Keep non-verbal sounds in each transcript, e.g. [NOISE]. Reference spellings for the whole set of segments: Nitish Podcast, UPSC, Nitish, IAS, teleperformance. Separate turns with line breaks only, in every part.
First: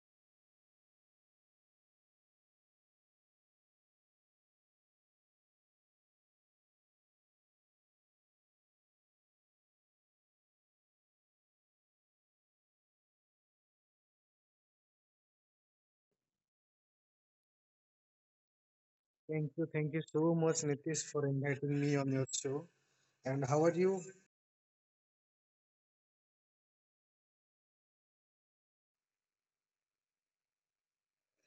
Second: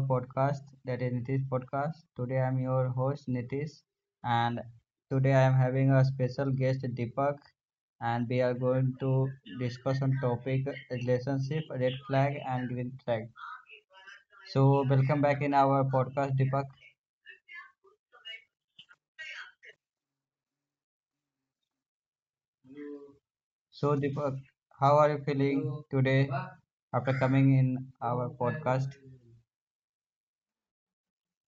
podcast, that is Nitish Podcast. Today I'm your host Nitish, and today I am having a special guest Deepak, and we are going to discuss on topic relationship red flag and green flag. So welcome back in our podcast, Deepak.
Thank you so much, Nitish, for inviting me on your show. And how are
So
you?
Deepak, how are you feeling today after coming in our podcast?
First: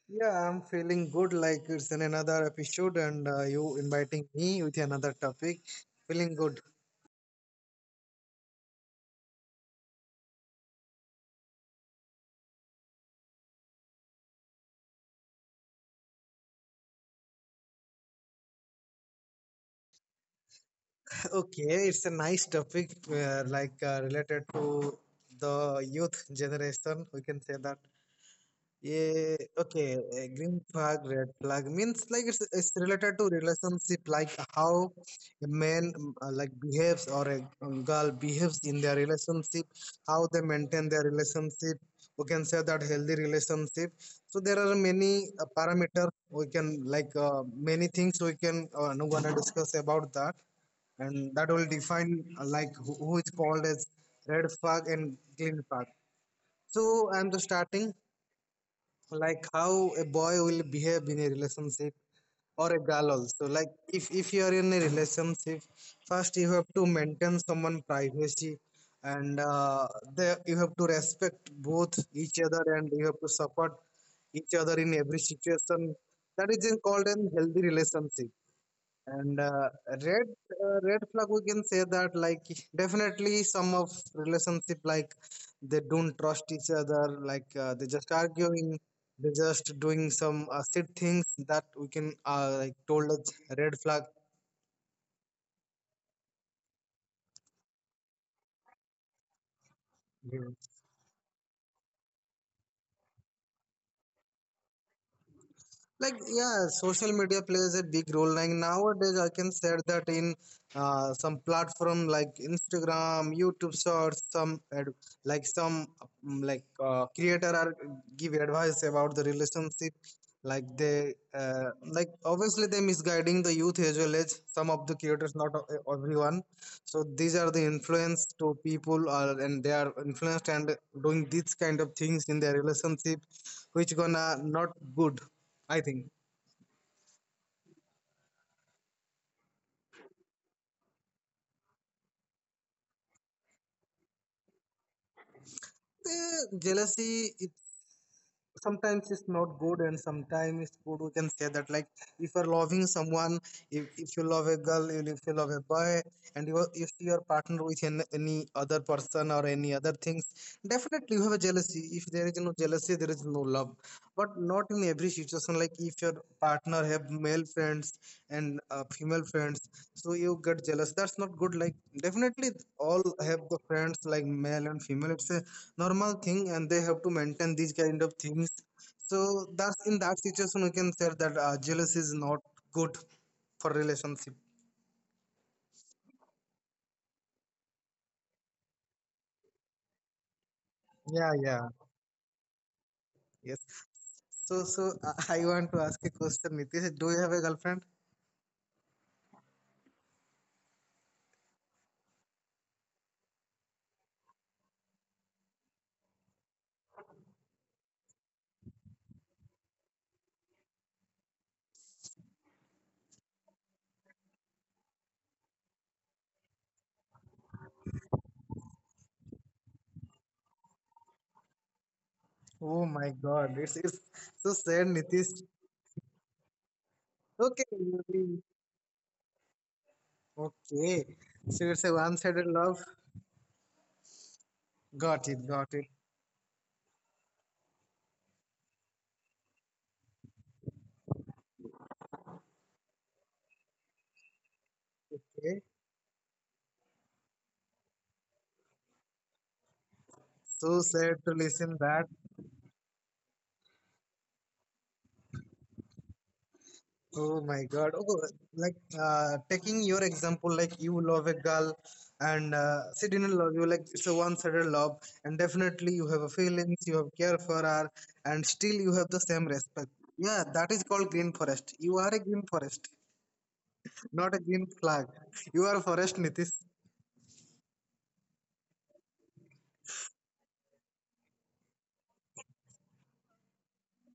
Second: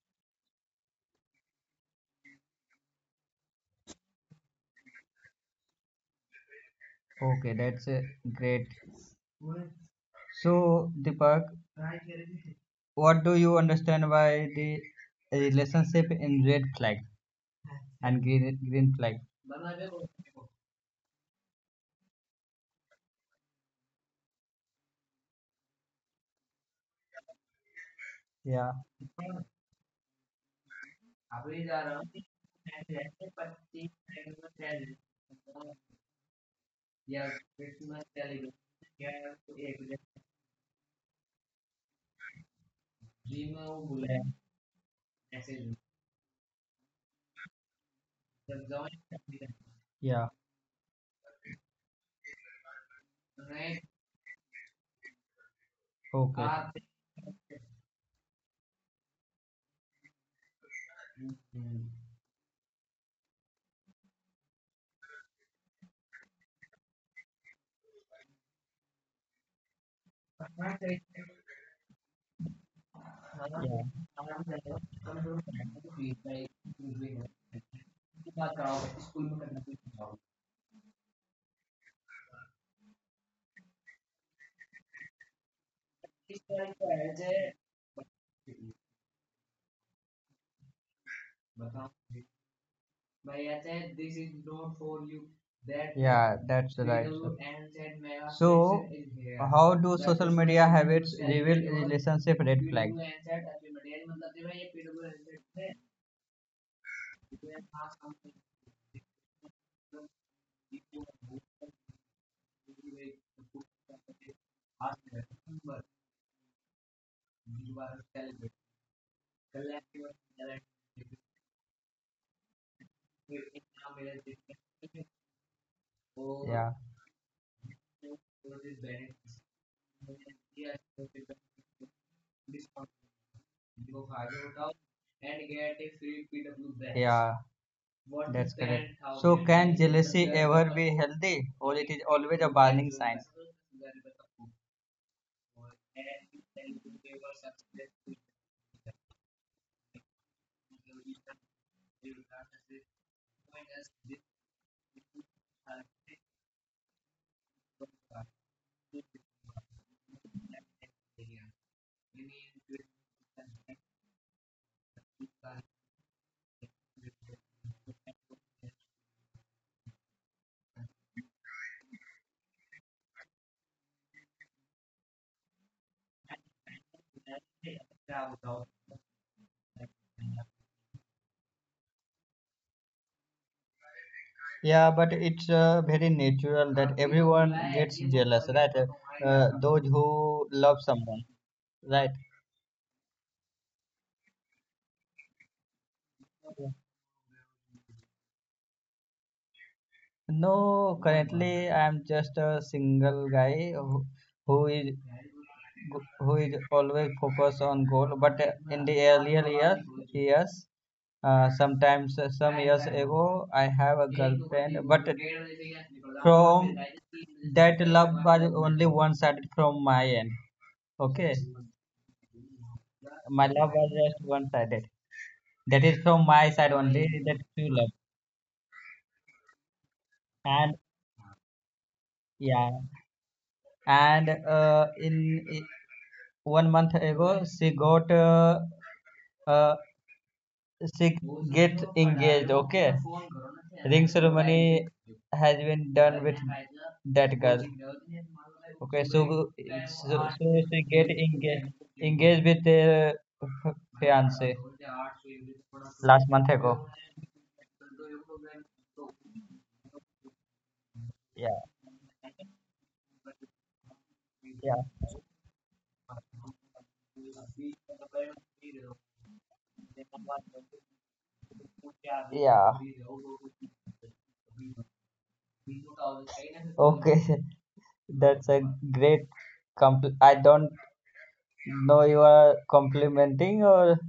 Yeah, I'm feeling good. Like it's an another episode, and you inviting me with another topic. Feeling good.
Okay, that's great. So Deepak. What do you understand by the relationship in red flag and green flag?
[LAUGHS] Okay, it's a nice topic, like related to the youth generation. We can say that.
Yeah,
Yeah, okay. Green flag, red flag means like it's related to relationship, like how a man like behaves or a girl behaves in their relationship, how they maintain their relationship. We can say that healthy relationship. So there are many parameters we can like many things we can no gonna discuss
yeah,
about that, and that will define like who is called as red flag and green flag.
okay.
So I'm just starting like how a boy will behave in a relationship or a girl also like if you are in a relationship first you have to maintain someone privacy and the, you have to respect both each other and you have to
Yeah,
support each other in every situation that is called an healthy relationship and red red flag we can say that like definitely some of relationship like they don't trust each other like they just arguing they just doing some shit things that we can like told us red flag.
yeah, that's right. So, how do media habits reveal relationship red flag?
Like yeah, social media plays a big role like nowadays I can say that in some platform like Instagram, YouTube shorts, some like some like creator are give advice about the relationship like they like obviously they misguiding the youth as well as some of the creators not
Yeah,
everyone. So these are the influence to people are, and they are influenced and doing these kind of things in their relationship which gonna not good I think.
yeah. That's correct. So, can jealousy ever be healthy, or it is always a warning sign?
The jealousy it's sometimes it's not good and sometimes it's good we can say that like if you're loving someone if, you love a girl, if you love a boy and you if your partner with an, any other person or any other things definitely you have a jealousy. If there is no jealousy there is no love, but not in every situation. Like if your partner have male friends and female friends so you get jealous that's not good. Like definitely all have the friends like male and female, it's a normal thing and they have to maintain these kind of things. So that's in that situation we can say that jealousy is not good for relationship.
Yeah, but it's very natural that everyone gets jealous, right? Those who love
Yeah,
someone,
yeah.
right?
Yes. So so [LAUGHS] I want to ask a question, Nitish, do you have a girlfriend?
No, currently I'm just a single guy who, who is who is always focused on goal. But in the earlier years, sometimes some years ago, I have a girlfriend, but from that love was only one sided from my end. Okay,
Oh my God,
my
it's,
love
it's
was just
so
one
sad,
sided.
Nitish.
That is from my side only. That
okay
true love.
you-
And
Okay, so it's a one-sided love.
yeah, and
Got it, got it.
1 month ago, uh, she get engaged. Okay, ring ceremony
Okay.
has been done with that girl. Okay, so
So
she get
sad to listen
engaged
that.
engaged with her fiance last month ago.
Oh my God. Oh, like taking your example, like you love a
Yeah,
girl and she didn't love you, like it's a one-sided
yeah,
love, and definitely you have a feelings, you have care for her, and still you have the same respect. Yeah, that is called green forest. You are a green
yeah.
forest, not a green flag. You are a forest, Nitish.
Okay, [LAUGHS] that's a great I don't. No, you are complimenting, or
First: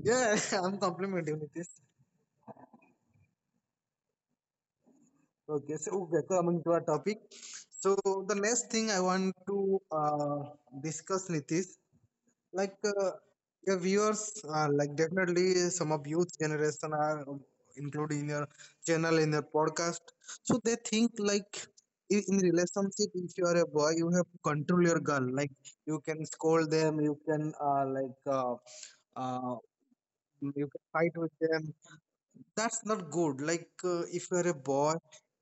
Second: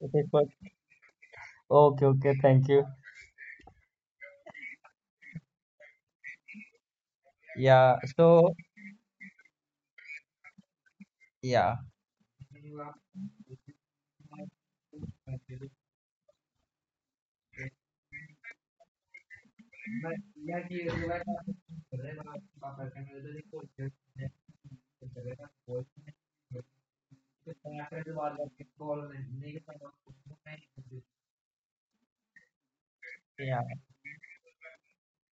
it is
Yeah,
what?
[LAUGHS] I'm complimenting Nitish.
Okay, okay, thank you.
Okay, so okay, so coming to our topic.
Yeah,
So
so
the next thing I want to discuss,
yeah,
Nitish, like your viewers, like definitely some of youth generation are included in your channel in your podcast. So they think like in relationship, if you are a boy, you have to control your girl. Like you can scold them, you can uh, you can fight with them, that's not good.
yeah,
Like if you are a boy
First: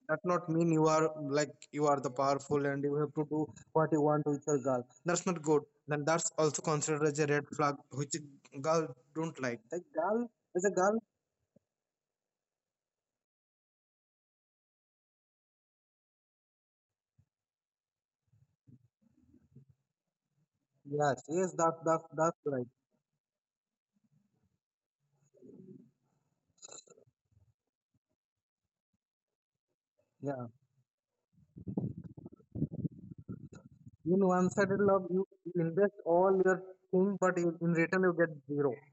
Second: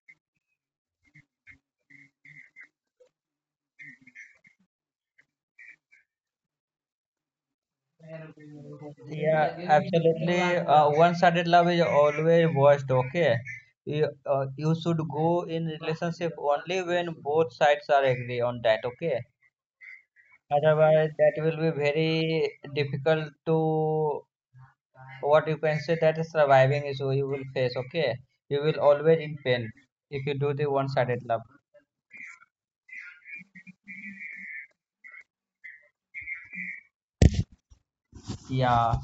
that not mean you are like you are the powerful and you have to do what you want with your girl, that's not good. Then that's also considered as a red flag which girl don't
yeah,
like, the girl
absolutely.
is a
Uh,
girl.
one-sided love is always worst, okay? You, you should go in relationship only when both sides are agree on that, okay? Otherwise,
Yes,
that
yes,
will be
that that's
very
right.
difficult to what you can say, that is surviving issue you will face, okay? You will always in pain if you do
Yeah,
the one-sided love.
in one-sided love you invest all your thing but in return you get zero.
Yeah,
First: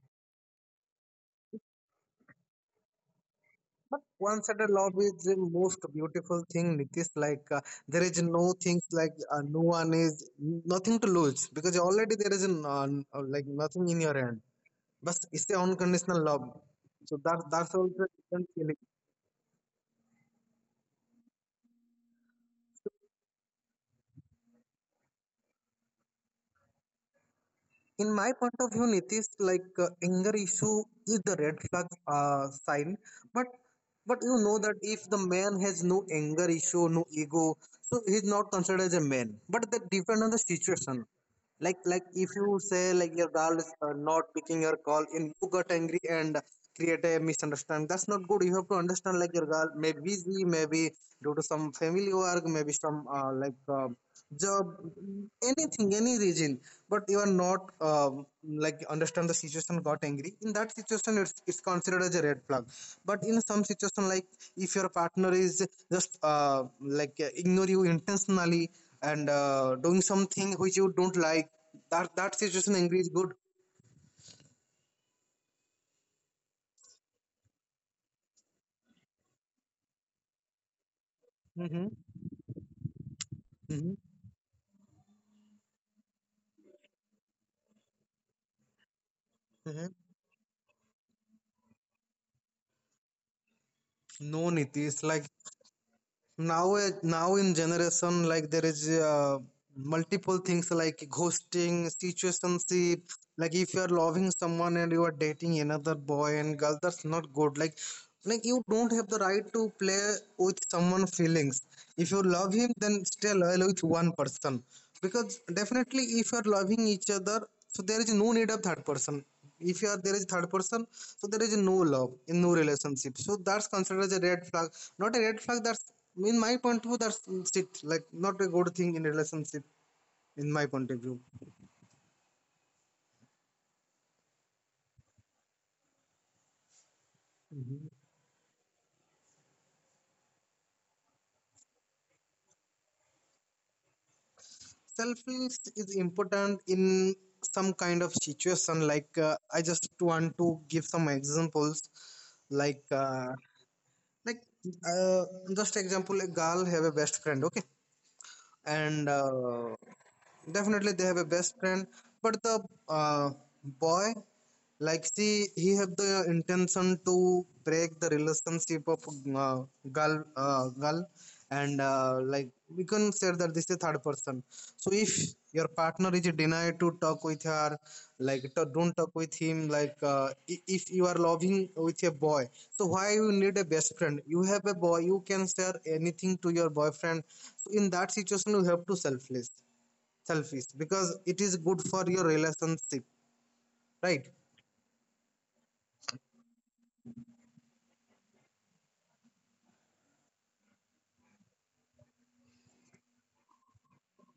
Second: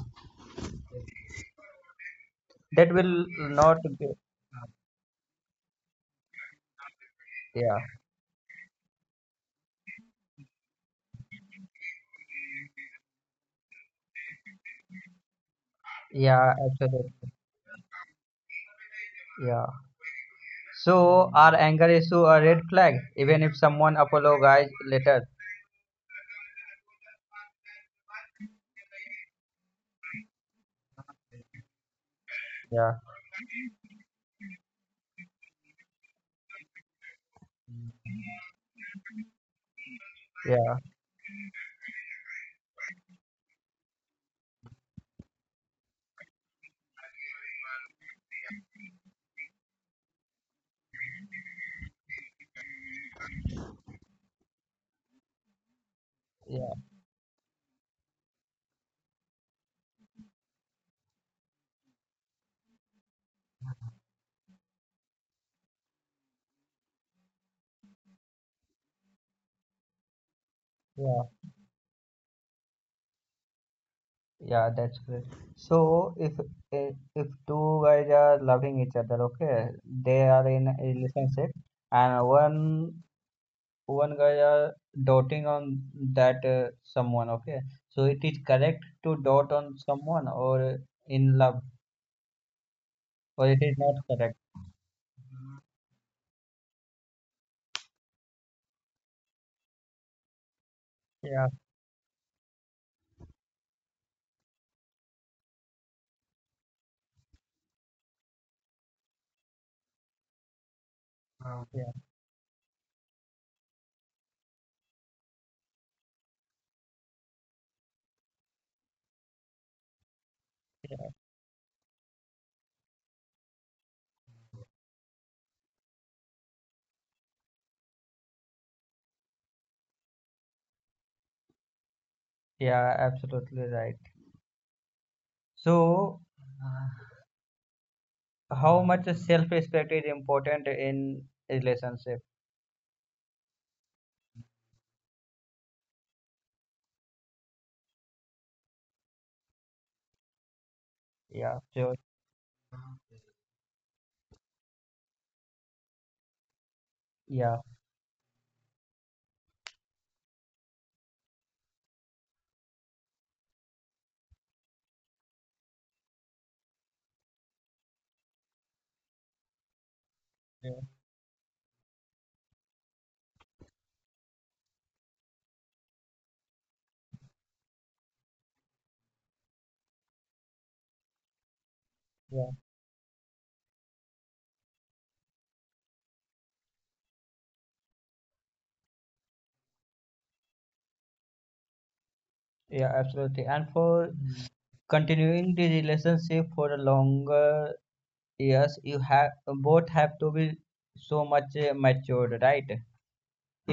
that will not
But
be.
one-sided love is the most beautiful thing, Nitish. Like
Yeah,
there is no things like no one is nothing to lose because already there is an, like nothing in your hand. But it's the unconditional love.
yeah,
So
absolutely.
that that's also a different feeling.
Yeah, so our anger is to a red flag even if someone apologizes later.
In my point of view, Nitish, like anger issue is the red flag
Yeah,
sign, but you know that if the man has no anger issue, no ego, so he's not considered as a man. But that depends on the
yeah,
situation. Like if you say like your girl is not picking your call and you got angry and create a misunderstanding, that's not good. You have to understand like your girl may be busy, maybe due to some family work, maybe some job, anything, any reason,
yeah,
but you are not like understand the situation got angry. In that situation it's considered as a red flag, but in some situation like if your partner is just ignore you intentionally and doing something which you don't
yeah,
like, that that situation angry is good.
yeah, that's great. So if if two guys are loving each other, okay, they are in a relationship,
Mm-hmm.
and one
Mm-hmm.
one guy are doting on that someone, okay, so it is correct to dot on
Mm-hmm.
someone or in love, or it is not correct.
No, Nitish, like now now in generation like there is multiple things like
Yeah.
ghosting, situationship. Like if you are loving someone and you are dating another boy and girl that's not good. Like you don't have the right to play with someone feelings.
Yeah,
If you love him then stay loyal with one person because definitely if you are loving each other so there is no need of third person. If you are there is third person
yeah,
so there is no love in no relationship, so that's considered as a red flag, not a red flag, that's in my point of view that's shit, like not a good thing in relationship in my point of view.
yeah, absolutely right. So, uh, how much self-respect is important in relationship?
Selfish is important in some kind of situation. Like I just want to give some examples,
Yeah, sure.
like like uh, just example a girl have a best friend, okay,
Yeah,
and definitely they have a best friend, but the uh, boy like see he have the intention to break the relationship of uh, girl,
yeah,
and like we can say that this is third person. So if your partner is denied to talk with her, like to, don't talk with him, like if you are loving with a boy so why
yeah,
you need a best friend, you have a boy you can share anything to your boyfriend. So in that situation you have to selfless, selfish because it is good for your relationship.
yeah, absolutely.
Right.
And for. Mm. Continuing the relationship for a longer years, you have both have to be so much matured, right?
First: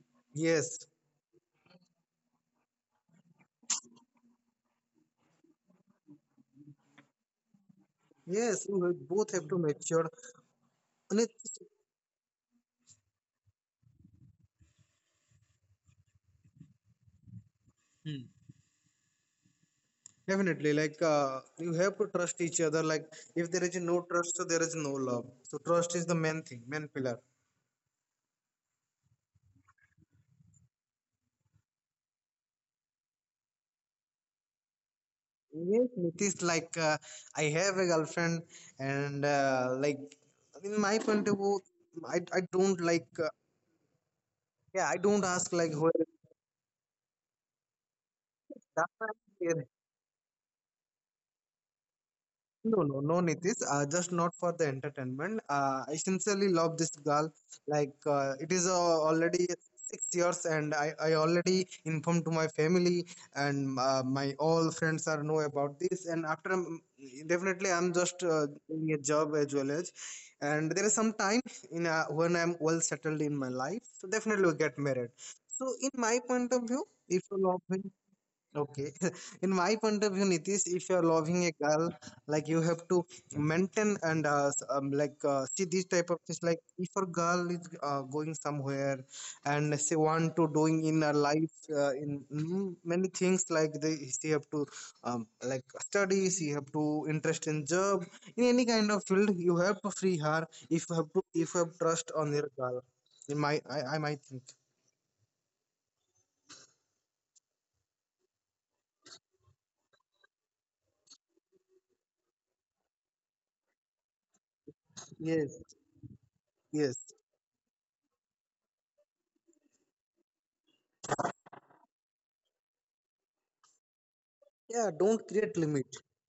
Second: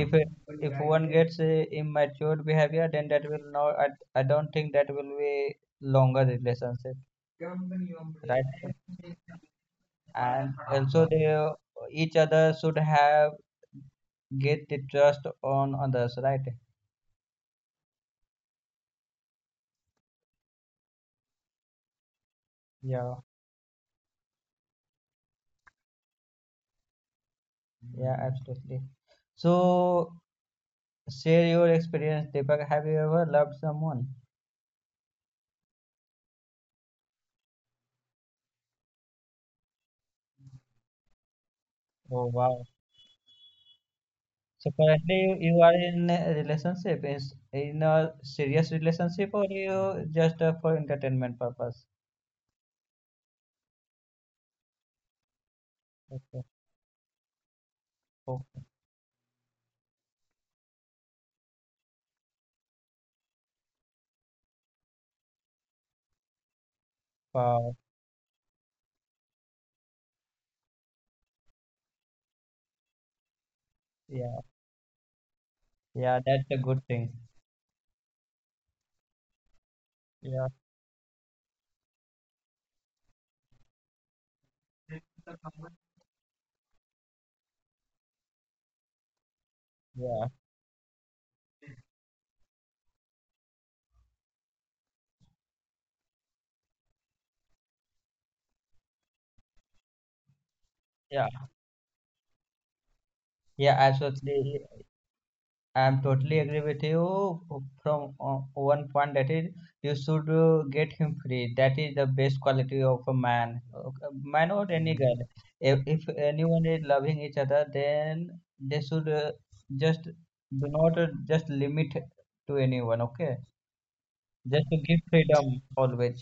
If
Yes,
one gets immature behavior, then that will not. I don't think that will be longer relationship, right?
yes, you have both have to mature.
And also
And
they
it's
each other should have get the trust on others, right?
definitely like you have to trust each other like
Yeah,
if there is no trust so there is no love, so trust is the main thing, main pillar.
yeah, absolutely. So share your experience, Deepak. Have you ever loved someone?
Yes, it is like I have a girlfriend, and like in my point of view, I
Oh
don't
wow.
like yeah I
So
don't
currently
ask
you
like
you
where.
are in a relationship. Is in a serious relationship, or you just for entertainment purpose?
No, no, no, Nitish. Just not for the entertainment. I sincerely love
Okay.
this girl. Like it is
Okay,
already 6 years, and I already informed to my family and my all friends are know about this. And after definitely,
wow.
I'm just doing a job as well as, and there is some time in when I'm well settled in my life. So definitely,
Yeah,
we get married. So in my
yeah,
point
that's a
of view,
good thing.
if you love me, okay. [LAUGHS] In my point of view,
Yeah,
Nitish, if you are loving a girl, like you have to maintain and like see these type of things. Like if a girl is going somewhere and she
yeah,
want to doing in her life many things like they she have to like study, she have to interest in job in any kind of field. You have to free her if you have to
yeah,
if you have trust on your girl. In my
yeah,
I might think.
absolutely. I'm totally agree with you from one point, that is you should get him free. That is the best quality of a man. Okay, man or any girl.
Yes,
If anyone is
yes.
loving each other, then they should just do not just limit to anyone. Okay, just to
Yeah.
give
Don't create
freedom
limit.
always.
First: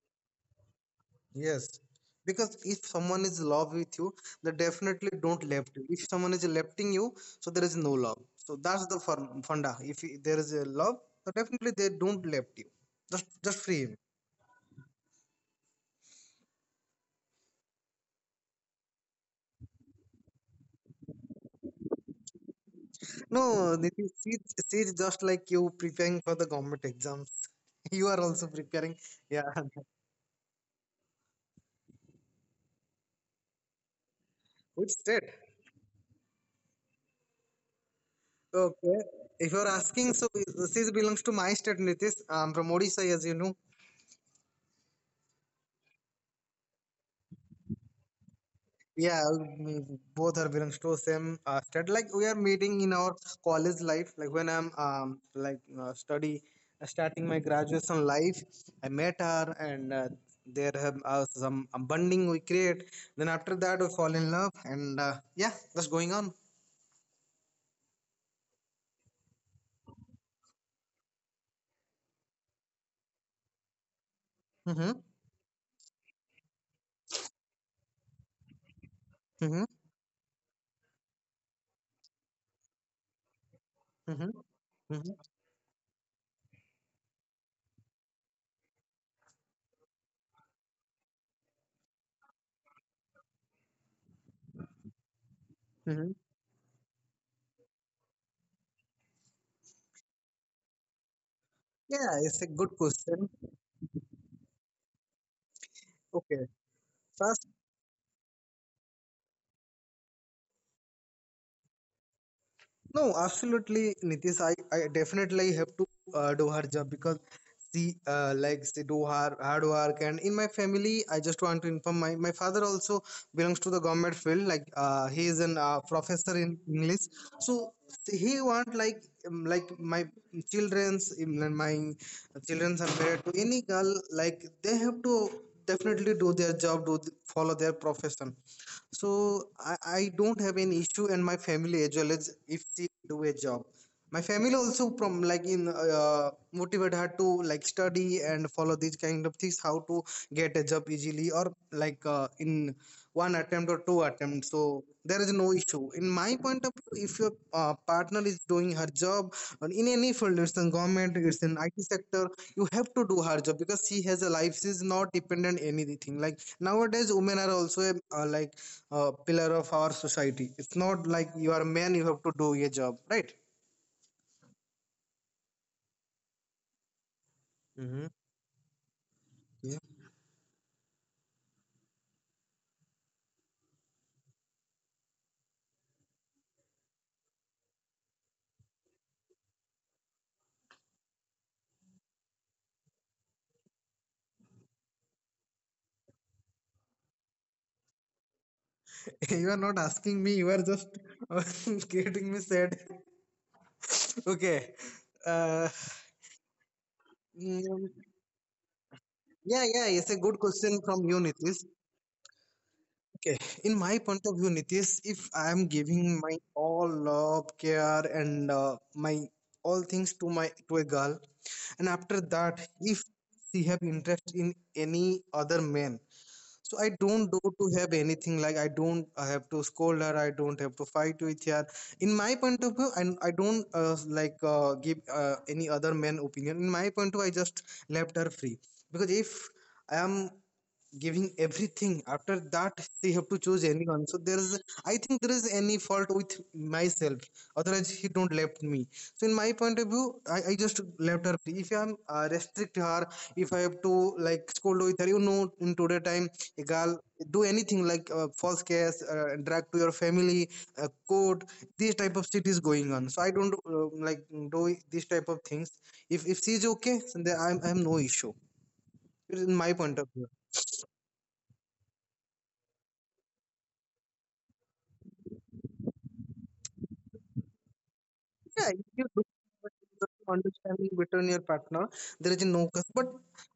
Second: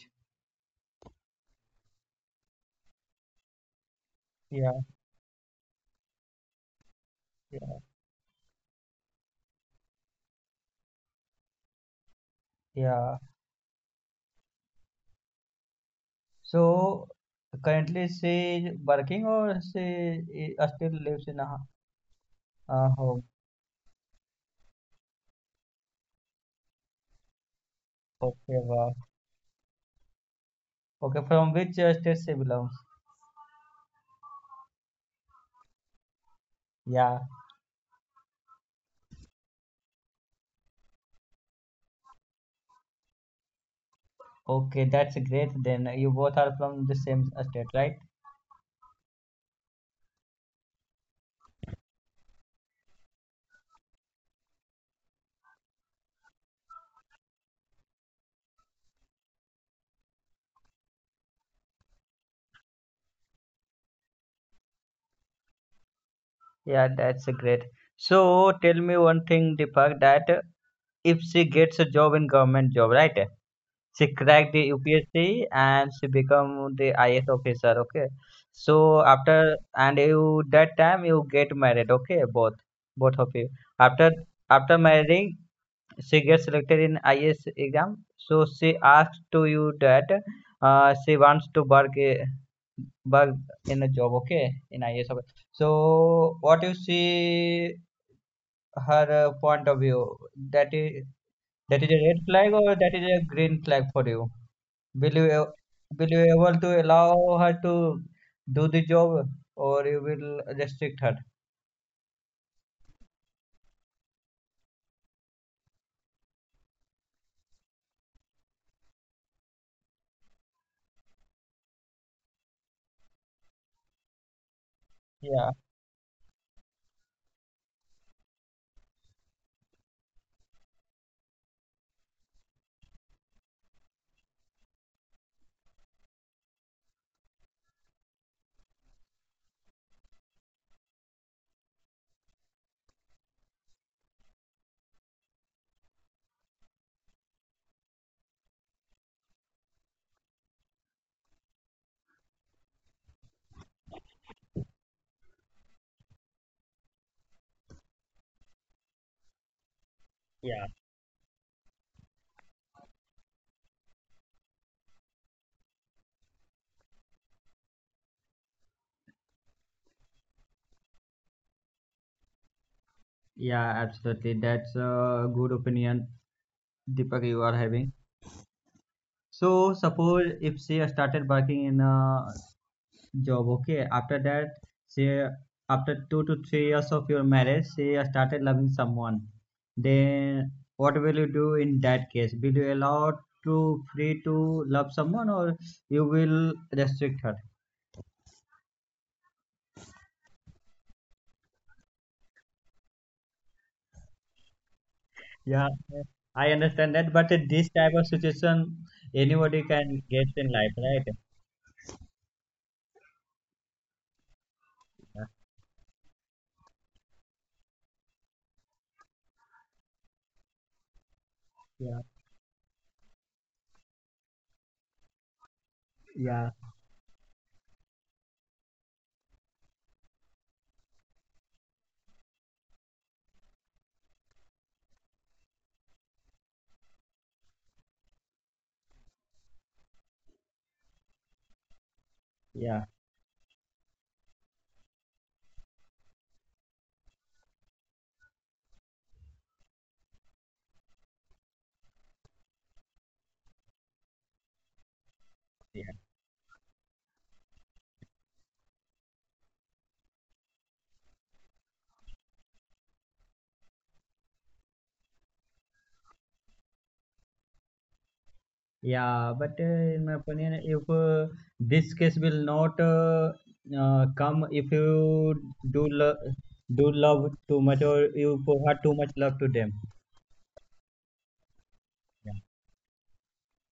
Yes, because if someone is love with you, they
Yeah,
definitely don't left you. If someone is lefting you, so there is
yeah,
no love. So that's the funda. If there is a love, so definitely they don't left you.
yeah.
Just free him.
So currently she is working, or she is still lives in a home.
No, Nitish, she's just like you preparing for the government exams. [LAUGHS] You
Okay,
are also
wow.
preparing. Yeah,
Okay, from which state she belongs?
[LAUGHS] which state?
Yeah,
Okay, if you are asking, so she belongs to my state, Nitish. I'm from Odisha, as you know.
okay, that's great then. You both are from the same state, right?
Yeah, mm, both are Bram Stoker, same stud. Like we are meeting in our college life. Like when I'm like study starting my graduation life, I met her and there have some bonding we create. Then after that we fall in love and yeah, that's going on.
Yeah, that's great. So tell me one thing, Deepak, that if she gets a job in government job, right? She cracked the
Mm-hmm.
UPSC and she become the IS officer, okay? So after
Mm-hmm.
and you that time you get married, okay? Both of you. After
Mm-hmm.
after
Mm-hmm.
marrying, she gets selected in IAS exam. So she asked to you that she wants to work in a job, okay, in IAS.
Mm-hmm.
So what you see her point of view? That is that is a
Yeah,
red
it's a
flag,
good
or that is
question.
a green flag for you? Will you a- will you
Okay,
able to allow
first.
her to do the job, or you will restrict her?
No, absolutely, Nitish. I definitely have to do her job because she likes to do her hard work. And in my family, I just want to inform my father also belongs to the government field. He is an
Yeah.
professor in English, so he want like my childrens are married to any girl. Like they have to definitely do their job, follow their profession. So I don't have any issue, and my family as well as if she do a job. My family also from like in motivate her to like study and follow these kind of things, how to get a job easily or like in one attempt or two attempts. So there is no issue. In my point of view, if your partner is doing her job or in any field,
Yeah,
it's in government, it's in IT sector, you have to do her job because she has a life. She's not dependent anything. Like nowadays, women are also like pillar of our society. It's not like you are a man, you have to do a job, right?
yeah, absolutely. That's a good opinion, Deepak, you are having.
Mm-hmm.
So
Yeah.
suppose if she started working in a job, okay, after that she after 2 to 3 years of your marriage, she started loving someone. Then what will you do in that case? Will you allow to free to love someone, or you will restrict her?
[LAUGHS] You are not asking me, you are just [LAUGHS] getting me sad. [LAUGHS] Okay.
Yeah,
Uh,
I understand that, but this type of
mm,
situation anybody
yeah,
can
yeah,
get
it's a
in
good
life,
question
right?
from you, Nitish. Okay, in my point of view, Nitish, if I am giving my all love, care, and my all things to my to a girl,
Yeah,
and after that, if she have interest in any other man,
yeah,
so I don't do to have anything. Like I don't have to scold her, I don't have to fight with her in my point of view, and I don't give any other man opinion. In my point of view I just left her free, because if I am giving everything after
yeah,
that, they have to choose anyone. So there is, I think there is any fault with myself, otherwise he don't left me. So in my point of view I just left her free. If I am restrict her, if I have to like scold with her, you know, in
yeah.
today time, a girl do anything like false case, drag to your family, court, this type of shit is going on. So I don't like do this type of things. If she is okay then I have no issue.
Yeah,
It
but
is my
in my
point of view.
opinion, if this case will not come, if you do lo do love too much, or you provide
Yeah,
too
if
much
you
love
look
to them.
at the understanding between your partner,
Yeah,
there is no cause. But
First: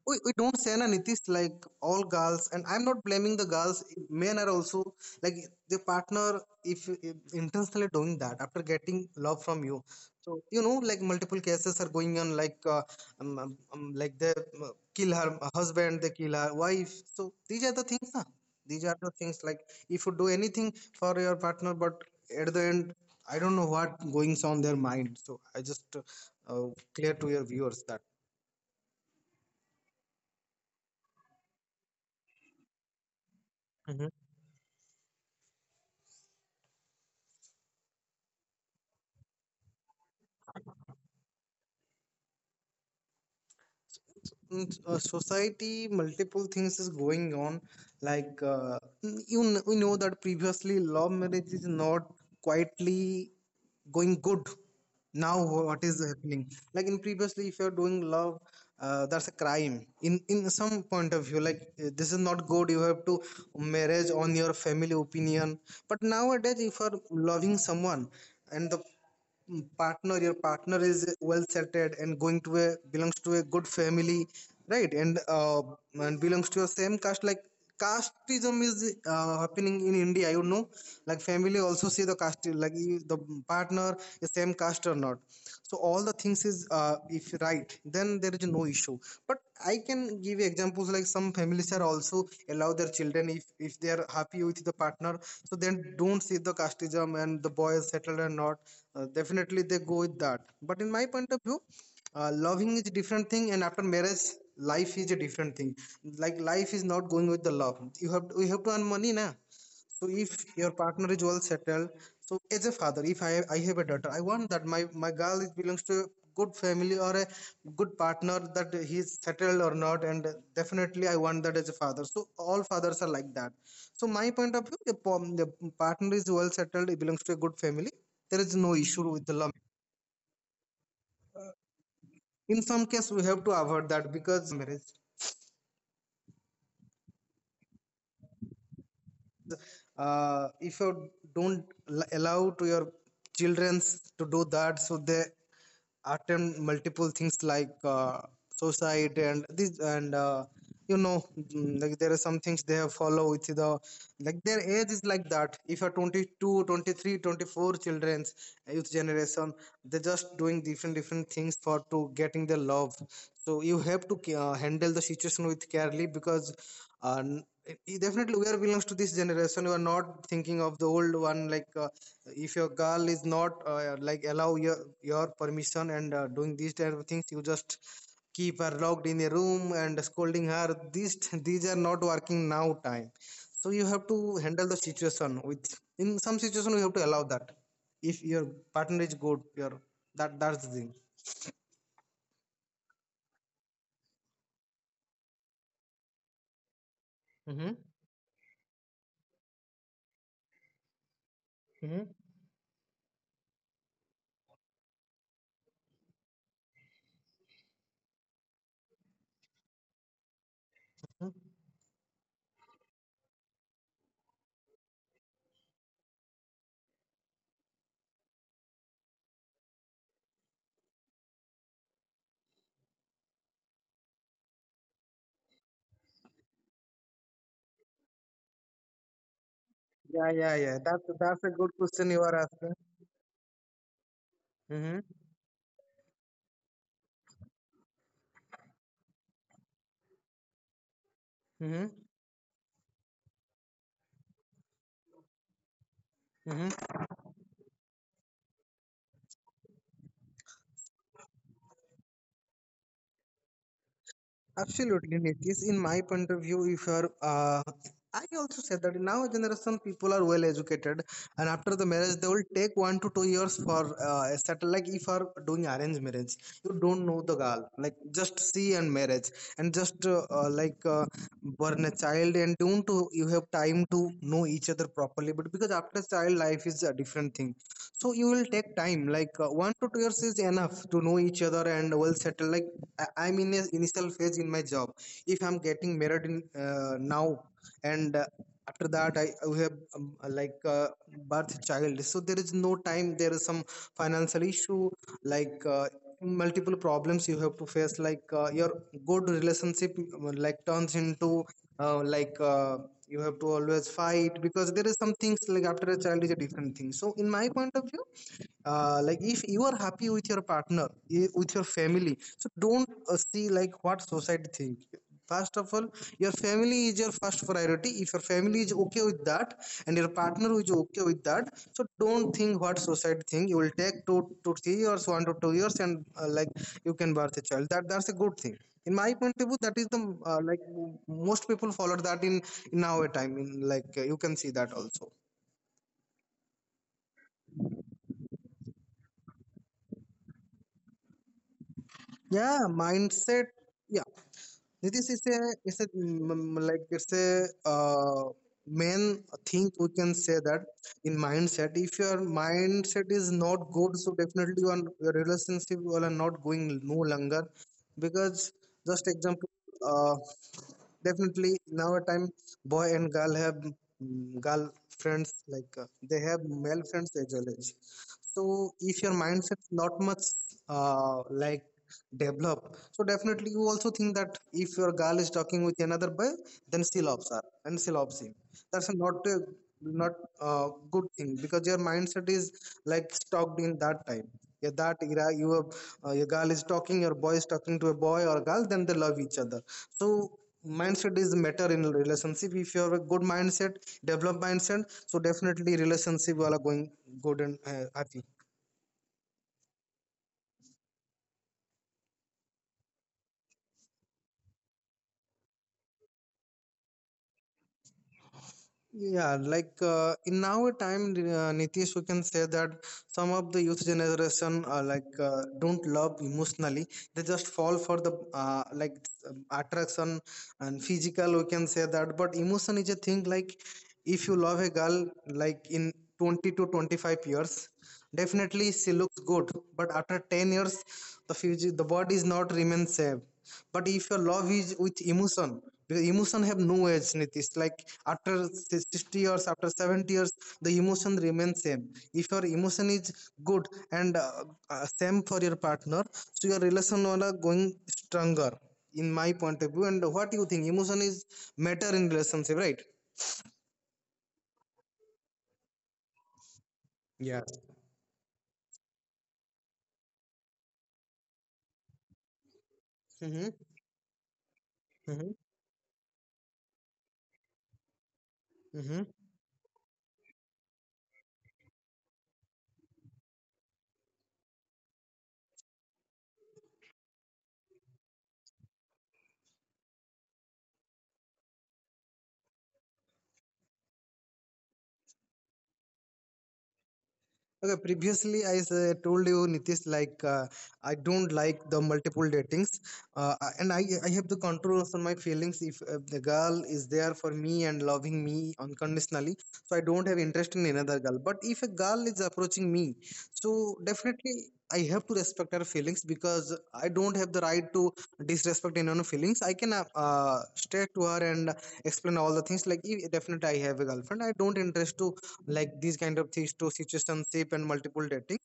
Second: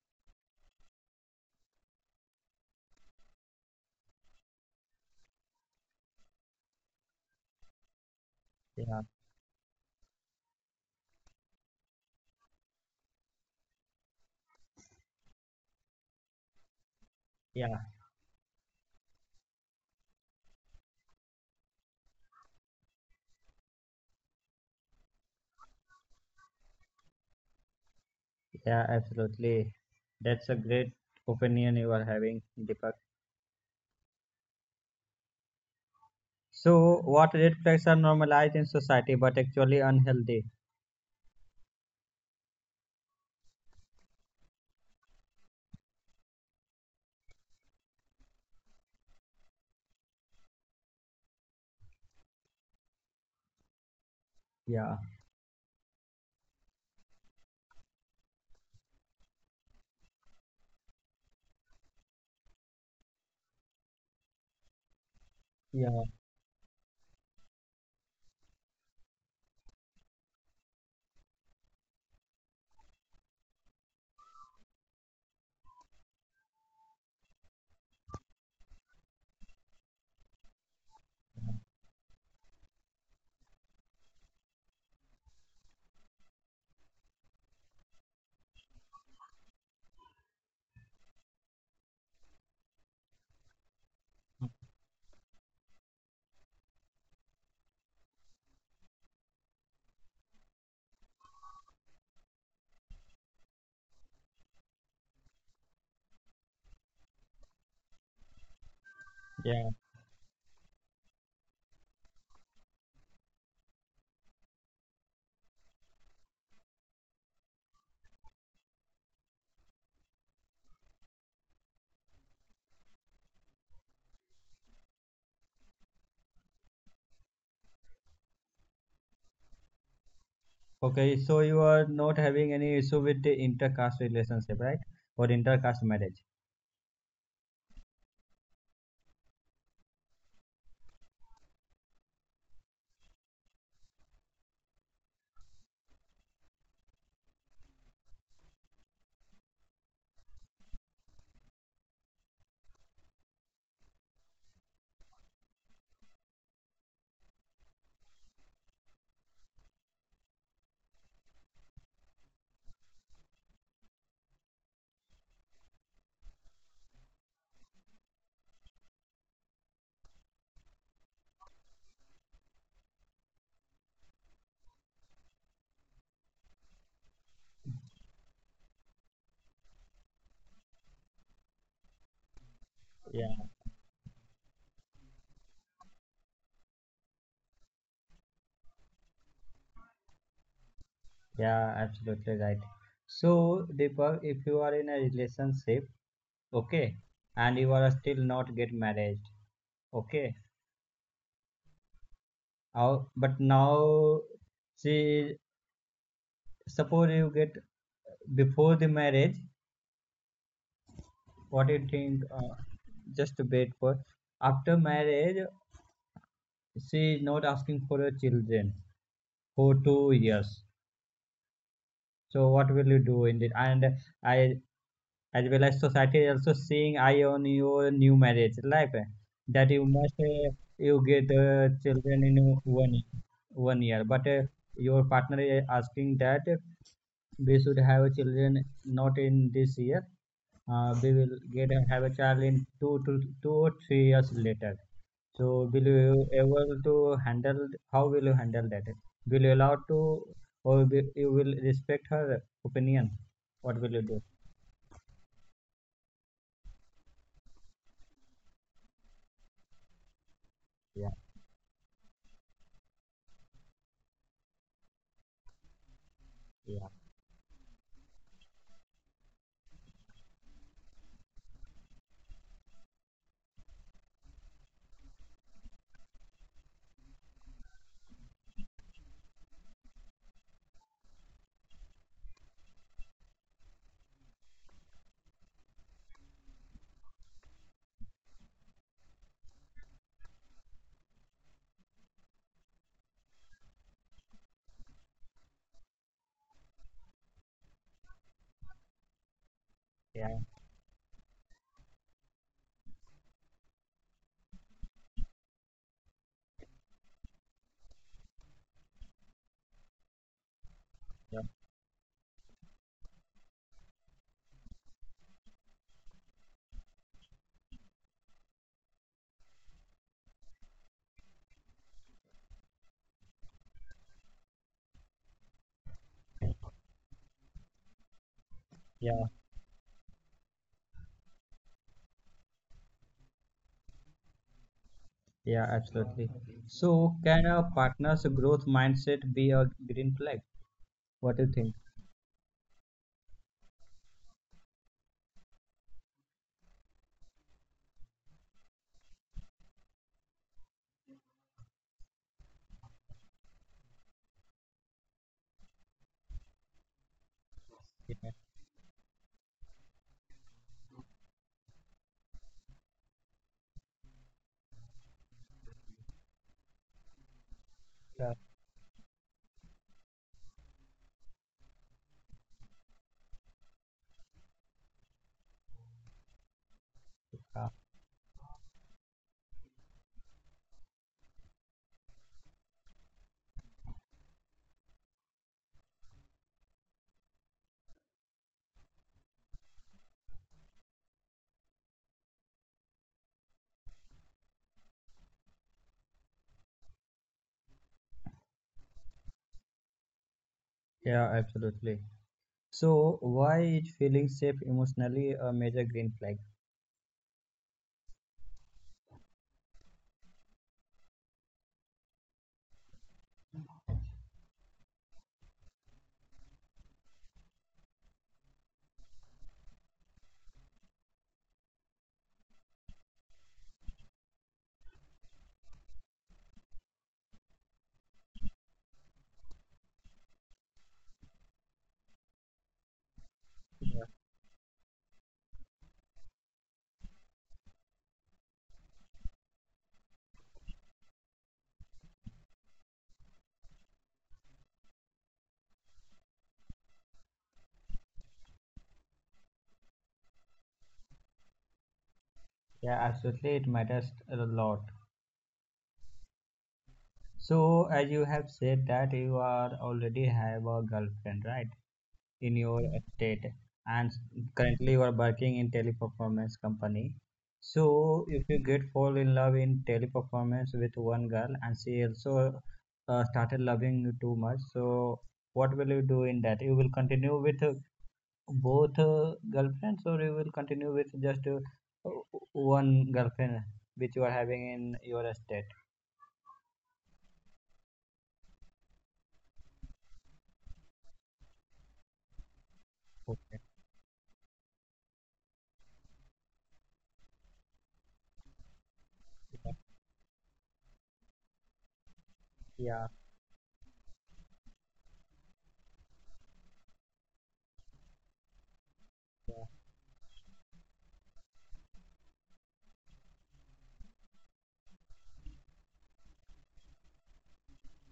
we don't say na Nitish like all girls, and I'm not blaming the girls. Men are also like the partner if intentionally doing that after
yeah,
getting love from you. So you know, like multiple cases are going on, like they kill her husband, they kill her wife. So these are the
yeah,
things, na. These are the things, like if you do anything for your partner, but at the end I don't know what goings on their mind. So I just clear to your viewers that.
yeah, absolutely. That's a great opinion you are having, Deepak.
Mhm.
So, what red flags are normalized in society but actually unhealthy?
In society multiple things is going on, like you know that previously love marriage is not quietly going good.
Yeah,
Now what is happening, like in previously if you're doing love, that's a crime in some point of view, like this is not good, you have to marriage on your family opinion. But
yeah,
nowadays if you're loving someone, and the mm, partner your partner is well settled and going to a belongs to a good family, right? And belongs to your same caste. Like casteism is happening in India, you know, like family also see the caste, like if the partner is same caste or not. So all the things is if right, then there is no issue. But I can give examples, like some families are also allow their children if they are happy with the partner, so then don't see the casteism and the boy is settled or not, definitely they go with that. But in my point of view, loving is a different thing and after marriage life is a different thing. Like life is not going with the love, you have we have to earn money na.
yeah.
So if your partner is well settled, so as a father, if I have a daughter, I want that my girl is belongs to a good family or a good partner, that he is settled or not, and definitely I want that as a father. So all fathers are like that. So my point of view, the partner is well settled, he belongs to a good family. There is no issue with the law.
Okay, so you are not
In
having
some
any
case, we
issue
have to
with the
avoid that
intercaste
because
relationship,
marriage.
right? Or intercaste marriage?
If you don't allow to your children to do that, so they attempt multiple things like suicide and this and you know like there are some things they have follow with the, like their age is like that. If you're 22 23 24 children's, youth generation, they're just doing different different things for to getting their love. So you have to handle the situation with carefully, because uh, n- definitely we are belongs to this generation, you are not thinking of the old one. Like if your girl is not like allow your permission and doing these type of things, you just keep her locked in a room and scolding her, these these are not working now time. So you
Yeah.
have to handle the situation with, in some situation you have to allow that. If your partner is good, your that that's the thing.
Yeah, absolutely right. So, Deepak, if you are in a relationship, okay, and you are still not get married, okay, but now, see, suppose you get before the marriage, what do you think? Just to wait for after marriage, she is not asking for her children for 2 years. So, what will you do in it? And I, as well as society, is also seeing eye on your new marriage life, eh, that you must
yeah yeah yeah
you get
that's a good question you
children
are
in
asking.
one y- one year, but your
Mm-hmm.
partner is asking that we should have children not in this year, we will get
Mm-hmm.
have a child in 2 to 2 or 3 years later. So will you able to handle, how will you handle that? Will you allow to, or will you will respect her opinion? What will you do?
Absolutely, Nitish. In my point of view, if you are, I also said that now generation people are well
Yeah,
educated, and after the marriage, they will take 1 to 2 years for settle. Like if you are doing arranged marriage,
yeah,
you don't know the girl, like just see and marriage, and just like born a child, and don't to, you have time to know each other properly. But because after child life is a different thing, so you will take time like 1 to 2 years is enough to know each other and well settle. Like I'm in a initial phase in my job. If I'm getting married in now and after that I have like uh, birth child, so there is no time, there is some financial issue, like multiple problems you have to face, like your good relationship
yeah.
like turns into uh, like uh, you have to always fight because there is some things like after a child is a different thing. So in my point of view, like if you are happy with your partner
Yeah,
with your family, so don't see like what society think. First of all, your family is your first priority. If your family is okay with that and your partner is okay with that, so don't think what society think. You will take 2 to 3 years, 1 to 2 years, and like you can birth a child, that that's a good thing in my
yeah,
point of view. That is the most people follow that in our time in, like you can see that also.
yeah, absolutely. So, can a partner's growth mindset be a green flag? What do you think?
Yeah, mindset. Yeah, Nitish, it's a like it's a main thing we can say that, in mindset. If your mindset is not good, so definitely your relationship will are not going no longer.
Yeah,
Because just example, uh, definitely now a time boy and girl have girl friends, like they have male friends as well as.
yeah,
So if your mindset not much like develop, so definitely you also think that if your girl is talking with another boy, then she
yeah,
loves her and she loves him. That's not a good thing because your mindset is like stuck in that time, yeah, that era you have. Uh, your girl is talking, your boy is talking to a boy or girl, then they love each other. So mindset is matter in relationship. If you have a good mindset, develop mindset, so definitely relationship will are going good and happy.
yeah, absolutely. So, why is feeling safe emotionally a major green flag?
Yeah, like in our time, Nitish, we can say that some of the youth generation don't love emotionally. They just fall for the attraction and physical. We can say that, but emotion is a thing. Like if you love a girl, like in 20 to 25 years, definitely she looks good. But after 10 years, the physical, the body is not remain same.
Yeah,
But if your love is with emotion, because emotion have no age Nitish, like after 60 years, after 70 years, the emotion remains same. If your emotion is good and same for your partner, so your relation are going stronger, in my point of view. And what do you think, emotion is matter in
yeah,
relationship, right?
absolutely. It matters a lot. So, as
Yes.
you have said that you are already have a girlfriend, right? In your state,
Mm-hmm.
and currently you are working in teleperformance company. So if you get fall in
Mm-hmm.
love in teleperformance with one girl, and she also started loving you too much, so what will you do in that? You will continue with both girlfriends, or you will continue with just one girlfriend which you are having in your state?
Okay, previously I told you Nitish, like I don't like the multiple datings, uh, and I
Okay.
I have the control on my feelings. If the girl is there for me and loving me unconditionally, so I don't have interest in another girl. But if a girl is approaching me,
Yeah,
so definitely I have to respect her feelings, because I don't have the right to disrespect anyone's feelings. I can
yeah,
stay to her and explain all the things, like, "If- definitely I have a girlfriend. I don't interest to like these kind of things, to situationship and multiple dating,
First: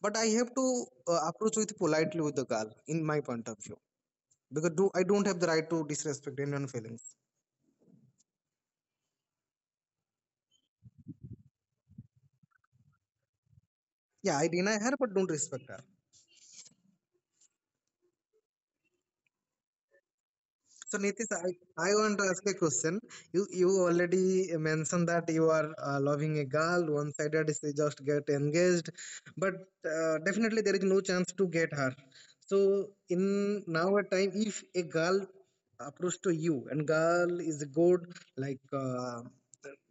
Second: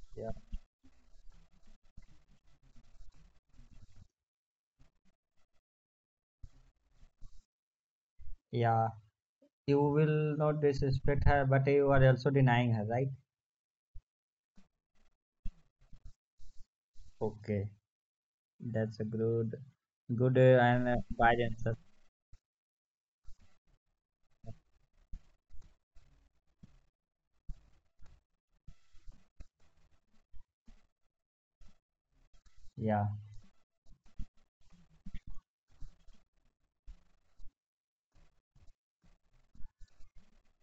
but I
yeah,
have to approach with politely with the girl, in my point of view, because do I don't have the right to disrespect anyone's feelings.
yeah. You will not disrespect her, but you are also denying her right.
Yeah, I deny her but don't respect her.
Okay, that's a good and wide
So
answer.
Nitish, I want to ask a question. You already mentioned that you are loving a girl one sided, she just get engaged, but definitely there is no chance to get her.
Yeah.
So in now a time, if a girl approach to you and girl is good, like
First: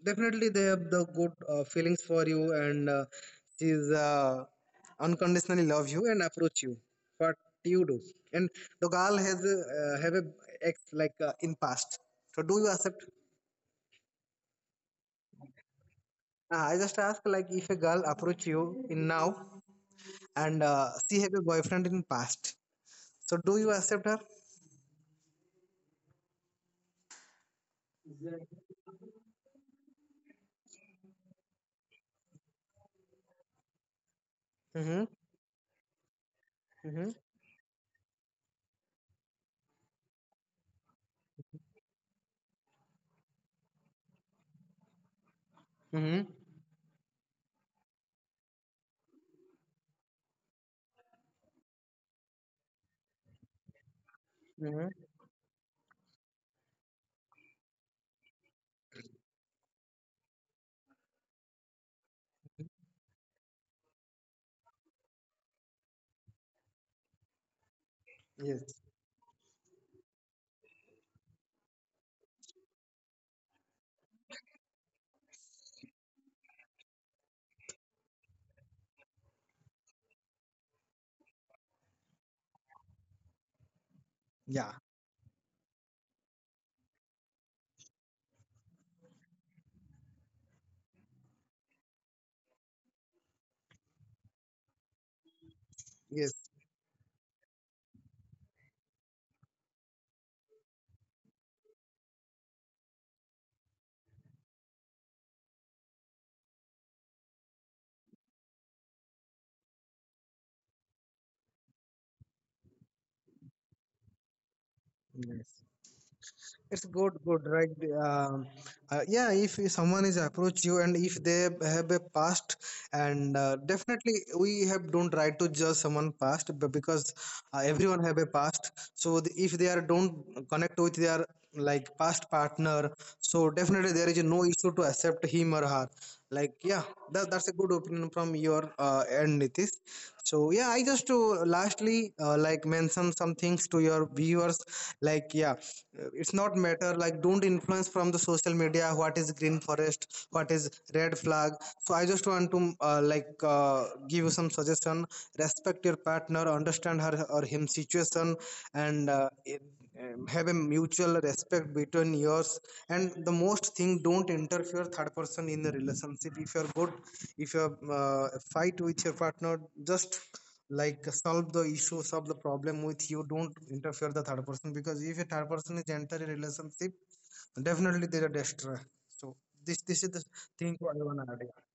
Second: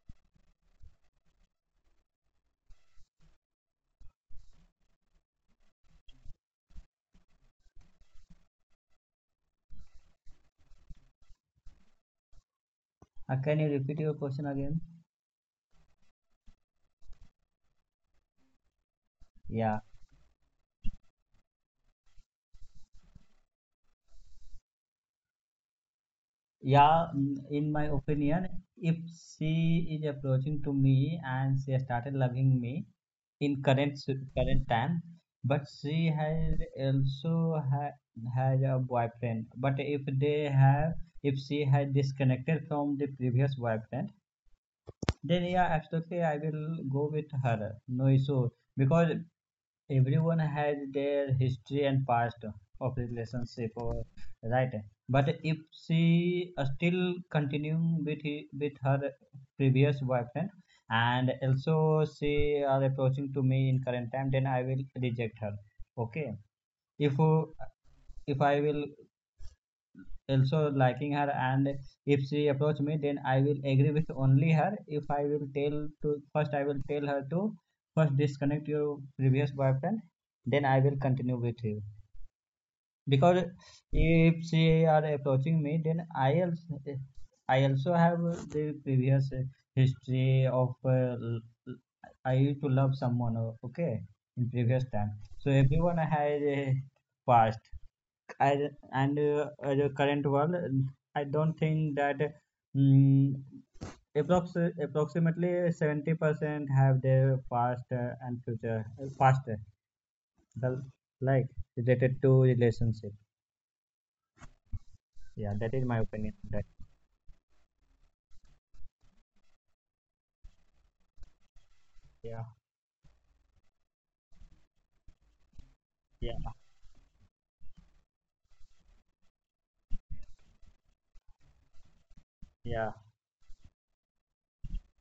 definitely they have the good feelings for you, and she's unconditionally love you and approach you. What you do, and the girl has a ex, like in past. So do you accept?
Can you repeat your question again?
I just ask like, if a girl approach you in now,
Yeah,
and she have a boyfriend in past. So do you accept her?
yeah. In my opinion, if she is approaching to me and she has started loving me in current
Mm-hmm.
time, but she has
Mm-hmm.
also ha has a boyfriend. But if they have, if she has disconnected from the previous boyfriend, then yeah,
Mm-hmm.
absolutely, I will go with her. No issue, because everyone has their history and past of relationship, or
Hmm.
right. But if she still continuing with with her previous boyfriend, and also she are approaching to me in current time, then I will reject her. Okay. If if
Yes.
I will also liking her, and if she approach me, then I will agree with only her. If I will tell to first, I will tell her to first disconnect your previous boyfriend, then I will continue with you. Because if
Yeah.
she are approaching me, then I also have the previous history of l- I used to love someone, okay, in previous time. So
Yes.
everyone has a past. I, and The current world, I don't think that um approximately 70% have their past and future, past the like related to relationship.
Yes.
Yeah, that is my opinion.
It's
On That
good. Good. Right. Um, yeah. If someone is approach you and if they have a past,
Yeah,
and definitely we have don't try to judge someone past
yeah,
because everyone have a past. So the, if they are don't connect with their like past partner,
yeah.
so definitely there is no issue to accept him or her. Like yeah, that's a good opinion from your end, Nitish. So yeah, I just to lastly mention some things to your viewers. Like yeah, it's not matter, like, don't influence from the social media what is green forest, what is red flag. So I just want to give you some suggestion. Respect your partner, understand her or him situation, and have a mutual respect between yours. And the most thing, don't interfere third person in the relationship. If you're good, if you are fight with your partner, just like solve the issue, solve the problem with you, don't interfere the third person, because if a third person is enter a relationship, definitely they're a destroyer. So this is the thing what I want to add.